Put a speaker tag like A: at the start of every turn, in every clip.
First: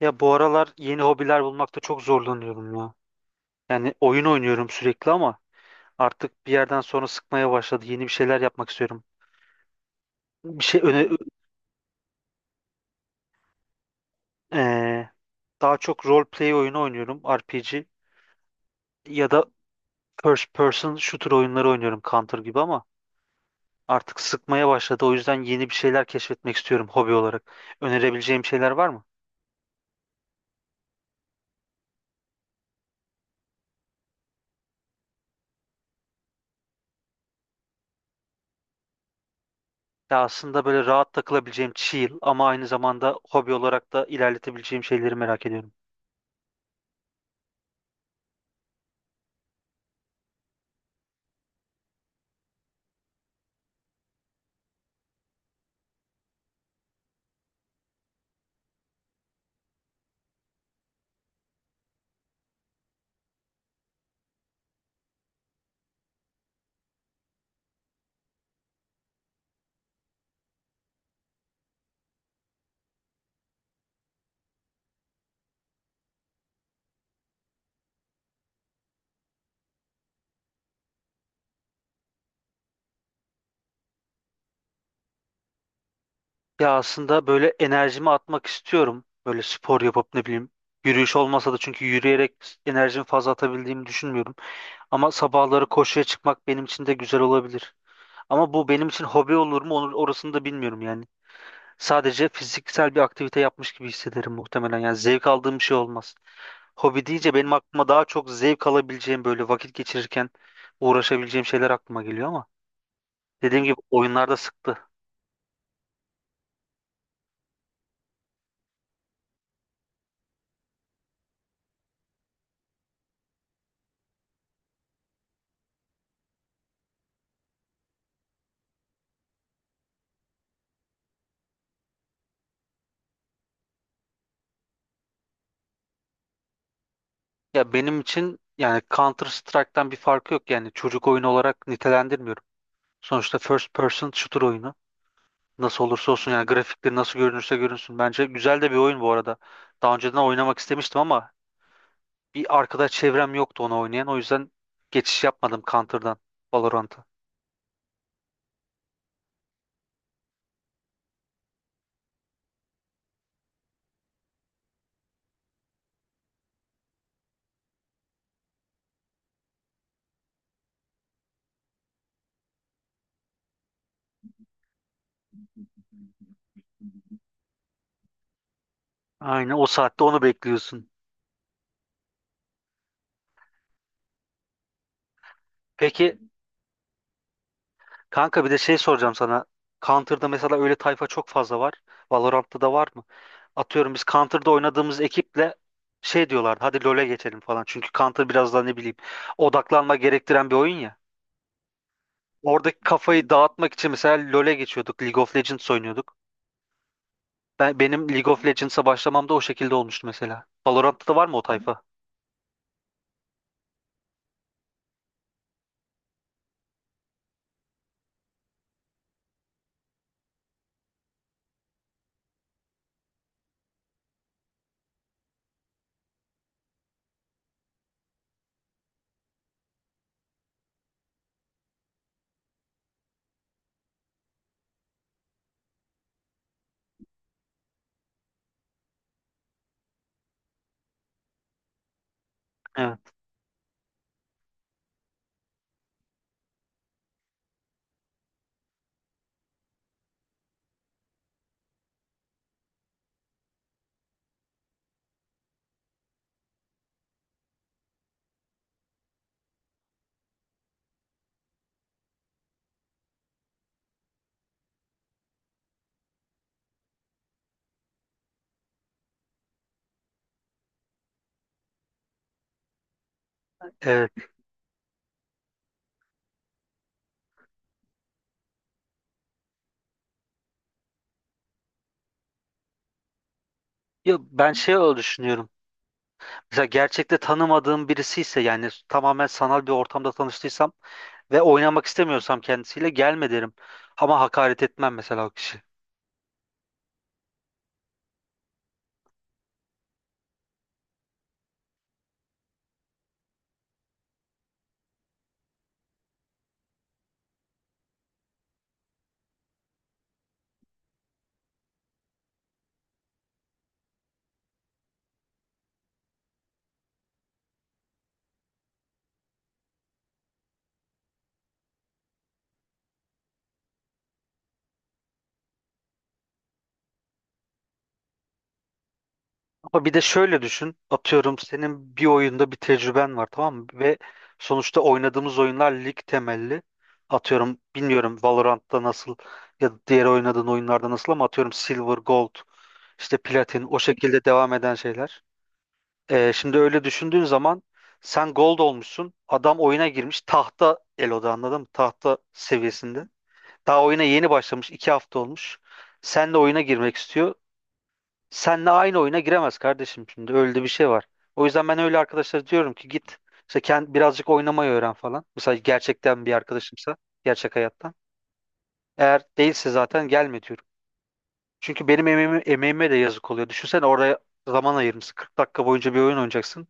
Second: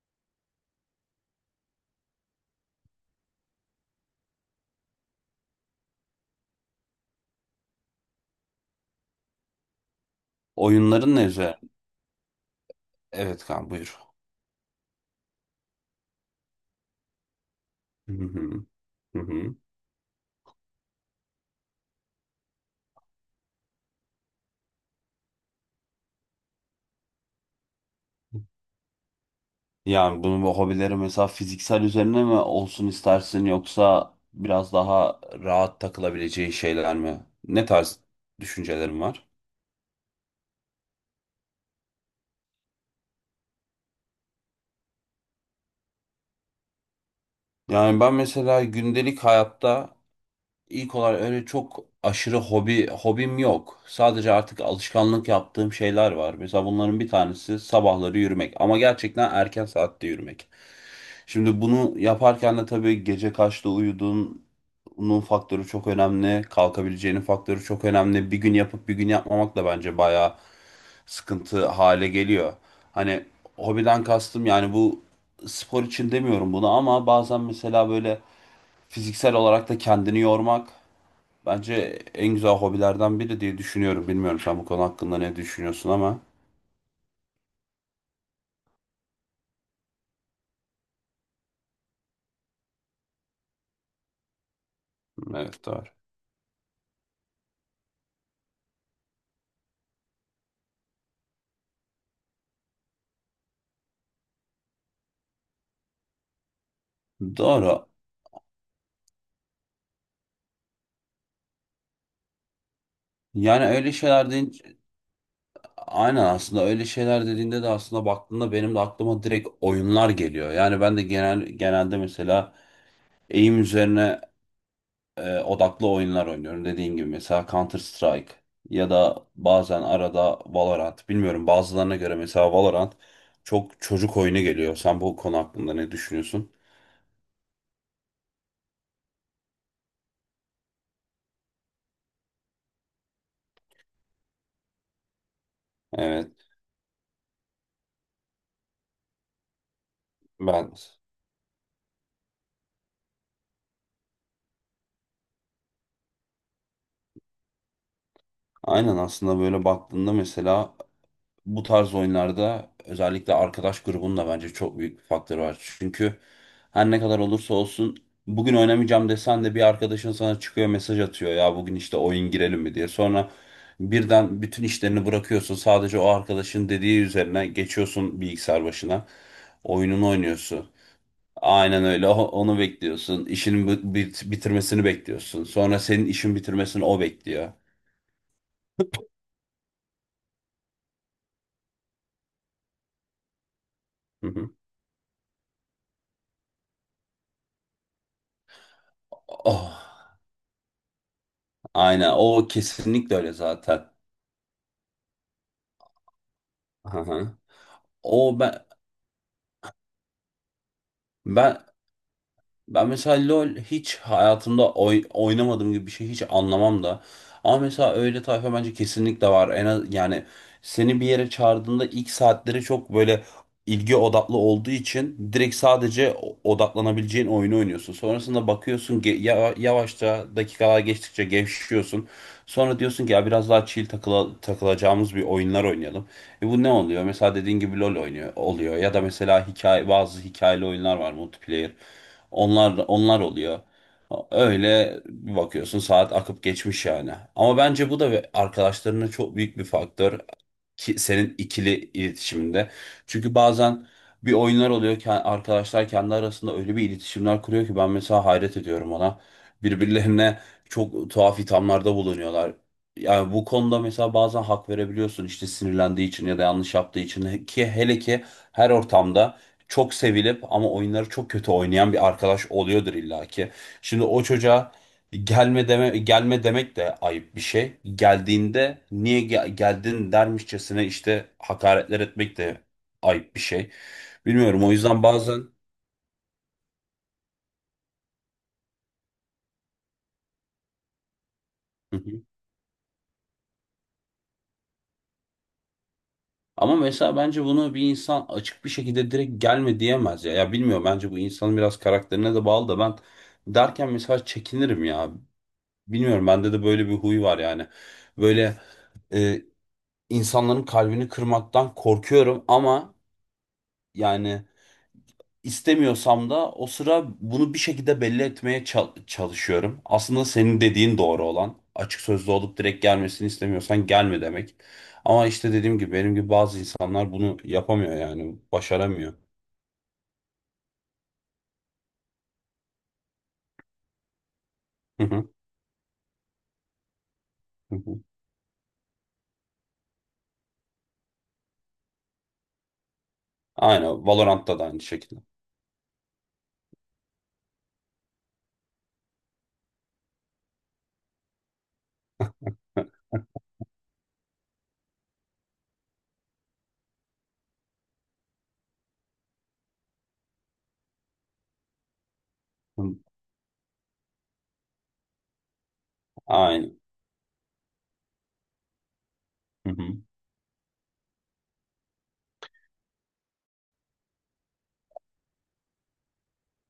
A: Ya bu aralar yeni hobiler bulmakta çok zorlanıyorum ya. Yani oyun oynuyorum sürekli ama artık bir yerden sonra sıkmaya başladı. Yeni bir şeyler yapmak istiyorum. Bir şey öne
B: Oyunların ne üzerine? Evet kan buyur.
A: eee, daha çok role play oyunu oynuyorum, RPG
B: Hı hı. Hı
A: ya da
B: hı.
A: first person shooter oyunları oynuyorum Counter gibi ama artık sıkmaya başladı. O yüzden yeni bir şeyler keşfetmek istiyorum hobi olarak. Önerebileceğim şeyler var mı?
B: Yani bu hobileri mesela fiziksel üzerine mi olsun istersin yoksa biraz daha rahat takılabileceği şeyler mi? Ne tarz düşüncelerin var?
A: Ya aslında böyle rahat takılabileceğim chill ama aynı zamanda hobi olarak da ilerletebileceğim şeyleri merak ediyorum.
B: Yani ben mesela gündelik hayatta İlk olarak öyle çok aşırı hobim yok. Sadece artık alışkanlık yaptığım şeyler var. Mesela bunların bir tanesi sabahları yürümek ama gerçekten erken saatte yürümek. Şimdi bunu yaparken de tabii gece kaçta uyuduğunun faktörü çok önemli. Kalkabileceğinin faktörü çok önemli. Bir gün yapıp bir gün yapmamak da bence bayağı sıkıntı hale geliyor. Hani hobiden kastım yani bu spor için demiyorum bunu ama bazen mesela böyle fiziksel olarak da kendini yormak bence en güzel hobilerden biri diye düşünüyorum. Bilmiyorum sen bu konu hakkında ne düşünüyorsun ama.
A: Ya aslında böyle enerjimi atmak istiyorum. Böyle spor yapıp ne bileyim yürüyüş olmasa da çünkü yürüyerek enerjimi fazla atabildiğimi düşünmüyorum. Ama
B: Evet,
A: sabahları
B: doğru.
A: koşuya çıkmak benim için de güzel olabilir. Ama bu benim için hobi olur mu orasını da bilmiyorum yani. Sadece fiziksel bir aktivite yapmış gibi hissederim muhtemelen. Yani zevk aldığım bir şey olmaz. Hobi deyince benim aklıma
B: Doğru.
A: daha çok zevk alabileceğim böyle vakit geçirirken uğraşabileceğim şeyler aklıma geliyor ama dediğim
B: Yani
A: gibi
B: öyle şeyler
A: oyunlarda
B: deyince,
A: sıktı.
B: aynen aslında öyle şeyler dediğinde de aslında baktığında benim de aklıma direkt oyunlar geliyor. Yani ben de genelde mesela eğim üzerine odaklı oyunlar oynuyorum dediğin gibi mesela Counter Strike ya da bazen arada Valorant. Bilmiyorum bazılarına göre mesela Valorant çok çocuk oyunu geliyor. Sen bu konu hakkında ne düşünüyorsun?
A: Ya benim için yani Counter Strike'tan bir farkı yok yani çocuk oyunu olarak nitelendirmiyorum. Sonuçta first person shooter oyunu. Nasıl olursa olsun
B: Evet,
A: yani grafikleri nasıl görünürse görünsün. Bence güzel de bir oyun bu arada. Daha önceden oynamak
B: ben
A: istemiştim ama bir arkadaş çevrem yoktu onu oynayan. O yüzden geçiş yapmadım Counter'dan Valorant'a.
B: aynen aslında böyle baktığında mesela bu tarz oyunlarda özellikle arkadaş grubunun da bence çok büyük bir faktörü var. Çünkü her ne kadar olursa olsun bugün oynamayacağım desen de bir arkadaşın sana çıkıyor mesaj atıyor ya bugün işte oyun girelim mi diye. Sonra birden bütün işlerini bırakıyorsun sadece o arkadaşın dediği üzerine geçiyorsun bilgisayar başına
A: Aynen o saatte
B: oyununu
A: onu
B: oynuyorsun.
A: bekliyorsun.
B: Aynen öyle. Onu bekliyorsun işinin bitirmesini bekliyorsun sonra senin
A: Peki
B: işin bitirmesini o bekliyor.
A: kanka bir de şey soracağım sana. Counter'da mesela öyle tayfa çok fazla var. Valorant'ta da var mı? Atıyorum biz
B: Hı hı.
A: Counter'da oynadığımız ekiple şey diyorlardı hadi LoL'e geçelim falan. Çünkü Counter biraz daha ne bileyim odaklanma
B: Oh.
A: gerektiren bir oyun ya.
B: Aynen, o
A: Oradaki
B: kesinlikle
A: kafayı
B: öyle
A: dağıtmak için
B: zaten.
A: mesela LoL'e geçiyorduk. League of Legends oynuyorduk.
B: Hı hı.
A: Benim League
B: O
A: of
B: ben
A: Legends'a başlamam da o şekilde olmuştu mesela. Valorant'ta da var mı o
B: ben
A: tayfa?
B: Ben mesela LoL hiç hayatımda oynamadığım gibi bir şey hiç anlamam da. Ama mesela öyle tayfa bence kesinlikle var. En az, yani seni bir yere çağırdığında ilk saatleri çok böyle ilgi odaklı olduğu için direkt sadece odaklanabileceğin oyunu oynuyorsun. Sonrasında bakıyorsun yavaşça dakikalar geçtikçe gevşiyorsun. Sonra diyorsun ki ya biraz daha chill takılacağımız bir oyunlar oynayalım. E bu ne oluyor? Mesela dediğin gibi LoL oynuyor oluyor ya da mesela hikaye bazı hikayeli oyunlar var multiplayer. Onlar
A: Evet.
B: onlar oluyor. Öyle bir bakıyorsun saat akıp geçmiş yani. Ama bence bu da arkadaşlarına çok büyük bir faktör ki, senin ikili iletişiminde. Çünkü bazen bir oyunlar oluyor ki arkadaşlar kendi arasında öyle bir iletişimler kuruyor ki ben mesela hayret ediyorum ona. Birbirlerine çok tuhaf ithamlarda bulunuyorlar. Yani bu konuda mesela bazen hak verebiliyorsun işte sinirlendiği için ya da yanlış yaptığı için ki hele ki her ortamda çok sevilip ama oyunları çok kötü oynayan bir arkadaş oluyordur illaki. Şimdi
A: Evet.
B: o çocuğa gelme deme, gelme demek de ayıp bir şey. Geldiğinde niye geldin dermişçesine işte hakaretler etmek de ayıp bir şey.
A: Ya ben
B: Bilmiyorum o
A: şey öyle
B: yüzden bazen.
A: düşünüyorum. Mesela gerçekte tanımadığım birisi ise yani tamamen sanal bir ortamda tanıştıysam ve oynamak
B: Hı hı.
A: istemiyorsam kendisiyle gelme derim. Ama hakaret etmem mesela o kişi.
B: Ama mesela bence bunu bir insan açık bir şekilde direkt gelme diyemez ya. Ya bilmiyorum bence bu insanın biraz karakterine de bağlı da ben derken mesela çekinirim ya. Bilmiyorum bende de böyle bir huy var yani. Böyle e, insanların kalbini kırmaktan korkuyorum ama yani istemiyorsam da o sıra bunu bir şekilde belli etmeye çalışıyorum. Aslında senin dediğin doğru olan. Açık sözlü olup direkt gelmesini istemiyorsan gelme demek. Ama işte dediğim gibi benim gibi bazı insanlar bunu yapamıyor yani başaramıyor.
A: Ama bir de şöyle düşün. Atıyorum senin bir oyunda bir tecrüben var tamam mı? Ve sonuçta
B: Hı hı,
A: oynadığımız oyunlar lig temelli. Atıyorum
B: hı hı.
A: bilmiyorum Valorant'ta nasıl ya da diğer oynadığın oyunlarda nasıl ama atıyorum Silver, Gold, işte Platin o
B: Aynen,
A: şekilde devam
B: Valorant'ta da
A: eden
B: aynı şekilde.
A: şeyler. Şimdi öyle düşündüğün zaman sen Gold olmuşsun. Adam oyuna girmiş tahta Elo'da anladın mı? Tahta seviyesinde. Daha oyuna yeni başlamış. 2 hafta olmuş. Sen de oyuna girmek istiyor. Senle aynı oyuna giremez kardeşim şimdi öyle de bir şey var. O yüzden ben öyle arkadaşlara diyorum ki git işte birazcık oynamayı öğren falan. Mesela gerçekten bir
B: Aynen.
A: arkadaşımsa gerçek hayattan. Eğer değilse
B: Hı hı.
A: zaten gelme diyorum. Çünkü benim emeğime de yazık oluyor. Düşünsene oraya zaman ayırmışsın. 40 dakika boyunca bir oyun oynayacaksın.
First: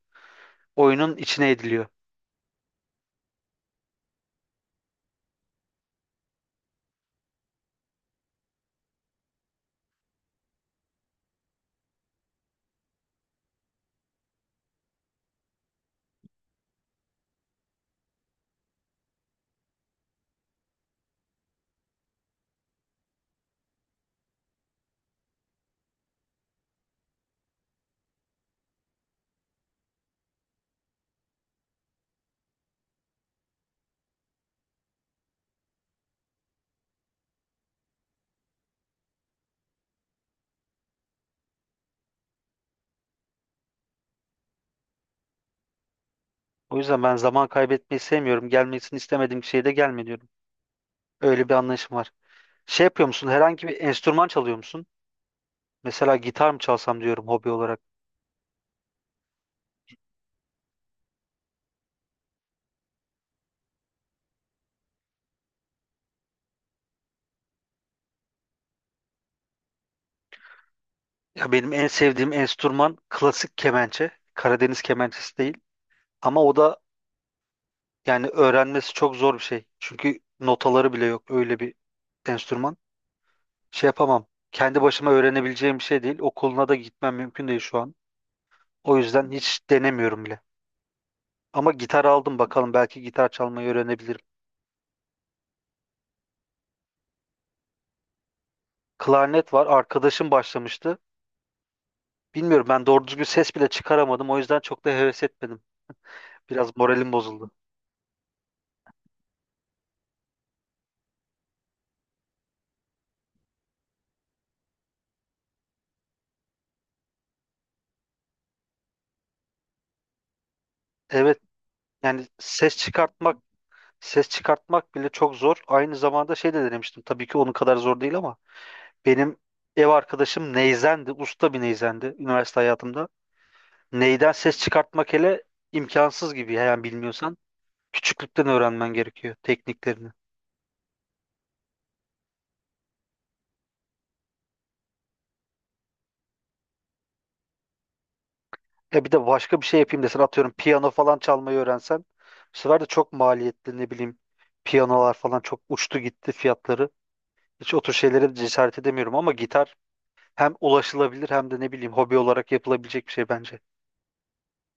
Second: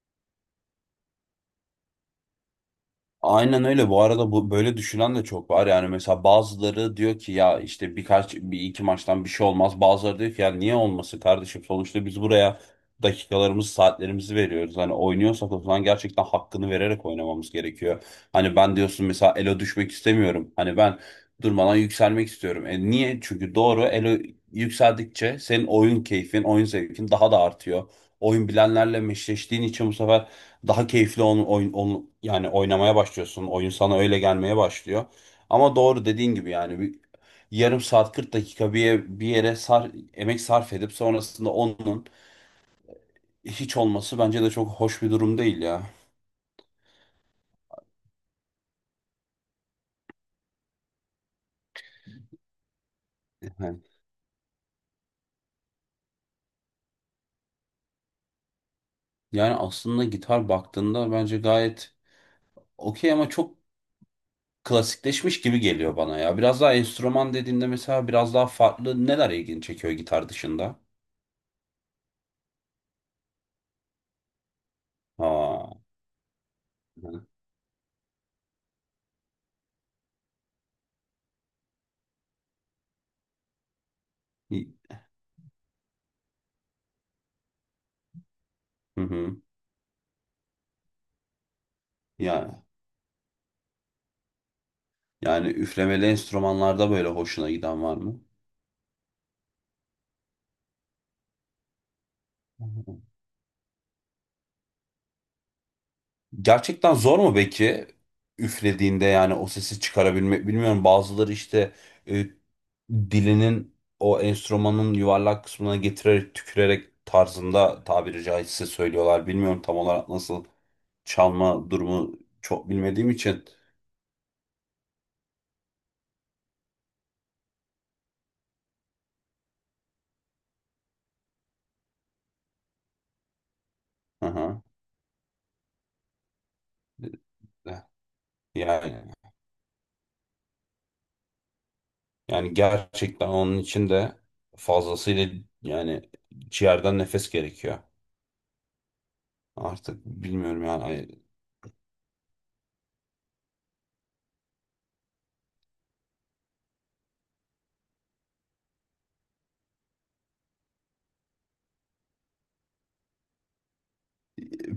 A: Oyunun içine ediliyor.
B: Aynen öyle. Bu arada bu böyle düşünen de çok var. Yani mesela bazıları diyor ki ya işte birkaç bir iki maçtan bir şey olmaz. Bazıları diyor ki ya niye olmasın kardeşim? Sonuçta biz buraya dakikalarımızı, saatlerimizi veriyoruz. Hani oynuyorsak o zaman gerçekten hakkını vererek oynamamız gerekiyor. Hani ben diyorsun mesela elo düşmek istemiyorum. Hani ben durmadan yükselmek istiyorum. E niye? Çünkü doğru elo yükseldikçe senin oyun keyfin, oyun zevkin daha da artıyor. Oyun bilenlerle meşleştiğin için bu sefer daha keyifli onu yani oynamaya başlıyorsun. Oyun sana öyle gelmeye başlıyor. Ama doğru dediğin gibi yani bir yarım saat 40 dakika bir yere sar, emek sarf edip sonrasında onun hiç olması bence de çok hoş bir durum değil ya.
A: O yüzden ben zaman kaybetmeyi sevmiyorum. Gelmesini istemediğim şeye de gelme diyorum. Öyle bir anlayışım var. Şey yapıyor musun? Herhangi bir
B: Yani
A: enstrüman çalıyor musun? Mesela gitar mı çalsam diyorum hobi olarak.
B: yani aslında gitar baktığında bence gayet okey ama çok klasikleşmiş gibi geliyor bana ya. Biraz daha enstrüman dediğinde mesela biraz daha farklı neler ilgini çekiyor gitar dışında?
A: Ya benim en sevdiğim enstrüman klasik kemençe. Karadeniz kemençesi değil.
B: Aa.
A: Ama o da yani öğrenmesi çok zor bir şey. Çünkü notaları bile yok öyle bir enstrüman. Şey yapamam. Kendi başıma öğrenebileceğim bir şey değil. Okuluna da gitmem mümkün değil şu an. O
B: Hı
A: yüzden
B: hı.
A: hiç denemiyorum bile. Ama gitar aldım
B: Ya
A: bakalım belki gitar çalmayı öğrenebilirim.
B: Yani üflemeli enstrümanlarda böyle hoşuna giden var mı?
A: Klarnet var. Arkadaşım başlamıştı.
B: Hı
A: Bilmiyorum ben
B: hı.
A: doğru düzgün ses bile çıkaramadım. O yüzden çok da heves etmedim. Biraz
B: Gerçekten
A: moralim
B: zor mu
A: bozuldu.
B: peki üflediğinde yani o sesi çıkarabilmek bilmiyorum bazıları işte e, dilinin o enstrümanın yuvarlak kısmına getirerek tükürerek tarzında tabiri caizse söylüyorlar bilmiyorum tam olarak nasıl
A: Evet,
B: çalma durumu
A: yani
B: çok
A: ses
B: bilmediğim
A: çıkartmak
B: için.
A: Ses çıkartmak bile çok zor. Aynı zamanda şey de denemiştim. Tabii ki onun kadar zor değil ama benim ev arkadaşım neyzendi. Usta bir neyzendi üniversite hayatımda. Neyden ses
B: Aha.
A: çıkartmak hele imkansız gibi. Yani bilmiyorsan küçüklükten öğrenmen
B: yani
A: gerekiyor tekniklerini.
B: yani gerçekten onun için de fazlasıyla yani ciğerden nefes gerekiyor.
A: Ya bir de başka bir şey yapayım
B: Artık
A: desen atıyorum
B: bilmiyorum
A: piyano
B: yani.
A: falan çalmayı öğrensen bu sefer de çok maliyetli ne bileyim piyanolar falan çok uçtu gitti fiyatları. Hiç o tür şeylere de cesaret edemiyorum ama gitar hem ulaşılabilir hem de ne bileyim hobi olarak yapılabilecek bir şey bence.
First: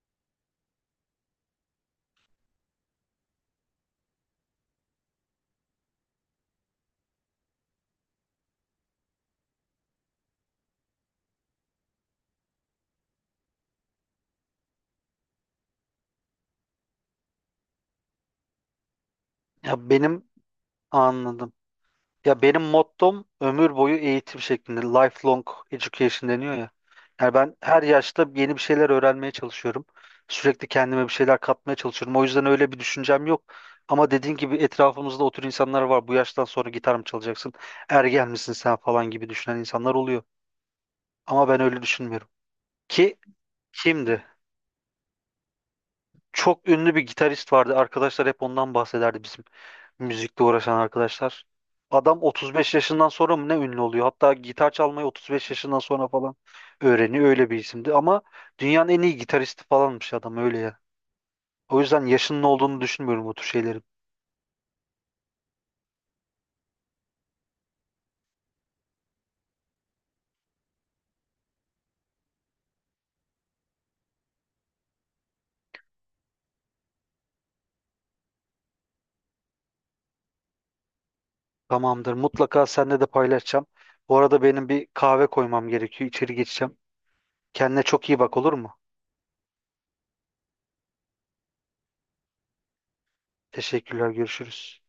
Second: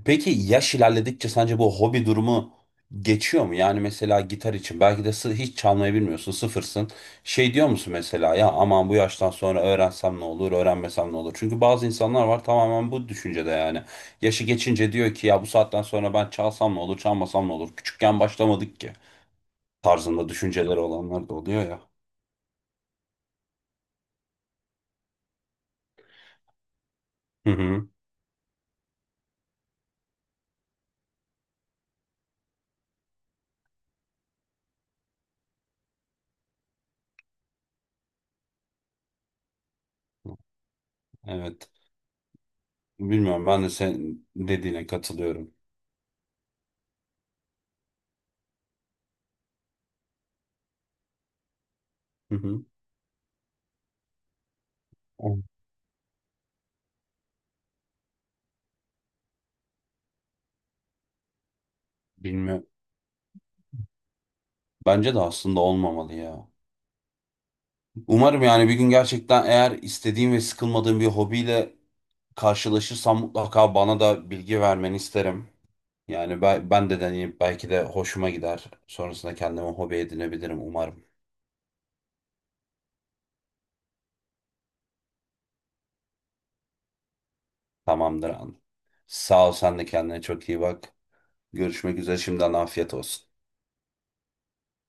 B: Peki yaş ilerledikçe sence bu hobi durumu geçiyor mu? Yani mesela gitar için belki de hiç çalmayı bilmiyorsun, sıfırsın. Şey diyor musun mesela ya aman bu yaştan sonra öğrensem ne olur, öğrenmesem ne olur? Çünkü bazı insanlar var tamamen bu düşüncede yani. Yaşı geçince diyor ki ya bu saatten sonra ben çalsam ne olur, çalmasam ne olur? Küçükken başlamadık ki
A: Ya benim
B: tarzında düşünceleri olanlar da
A: Anladım.
B: oluyor ya.
A: Ya benim mottom ömür boyu eğitim şeklinde. Lifelong education deniyor ya. Yani
B: Hı
A: ben her
B: hı.
A: yaşta yeni bir şeyler öğrenmeye çalışıyorum. Sürekli kendime bir şeyler katmaya çalışıyorum. O yüzden öyle bir düşüncem yok. Ama dediğin gibi etrafımızda o tür insanlar var. Bu yaştan sonra gitar mı çalacaksın? Ergen misin sen falan gibi düşünen insanlar oluyor. Ama ben
B: Evet.
A: öyle düşünmüyorum. Ki
B: Bilmiyorum ben de
A: kimdi?
B: senin dediğine katılıyorum.
A: Çok ünlü bir gitarist vardı. Arkadaşlar hep ondan bahsederdi bizim. Müzikle uğraşan arkadaşlar. Adam
B: Hı hı.
A: 35 yaşından sonra mı ne ünlü oluyor? Hatta gitar çalmayı 35
B: O-
A: yaşından sonra falan öğreniyor. Öyle bir isimdi. Ama dünyanın en iyi gitaristi falanmış adam öyle ya. O yüzden yaşının
B: Bilmiyorum.
A: olduğunu düşünmüyorum bu tür şeylerin.
B: Bence de aslında olmamalı ya. Umarım yani bir gün gerçekten eğer istediğim ve sıkılmadığım bir hobiyle karşılaşırsam mutlaka bana da bilgi vermeni isterim. Yani ben de deneyip belki de hoşuma gider. Sonrasında kendime hobi edinebilirim umarım.
A: Tamamdır. Mutlaka seninle de paylaşacağım. Bu arada benim bir kahve koymam gerekiyor. İçeri geçeceğim. Kendine çok iyi
B: Tamamdır
A: bak
B: abi.
A: olur mu?
B: Sağ ol sen de kendine çok iyi bak. Görüşmek üzere şimdiden afiyet olsun.
A: Teşekkürler. Görüşürüz.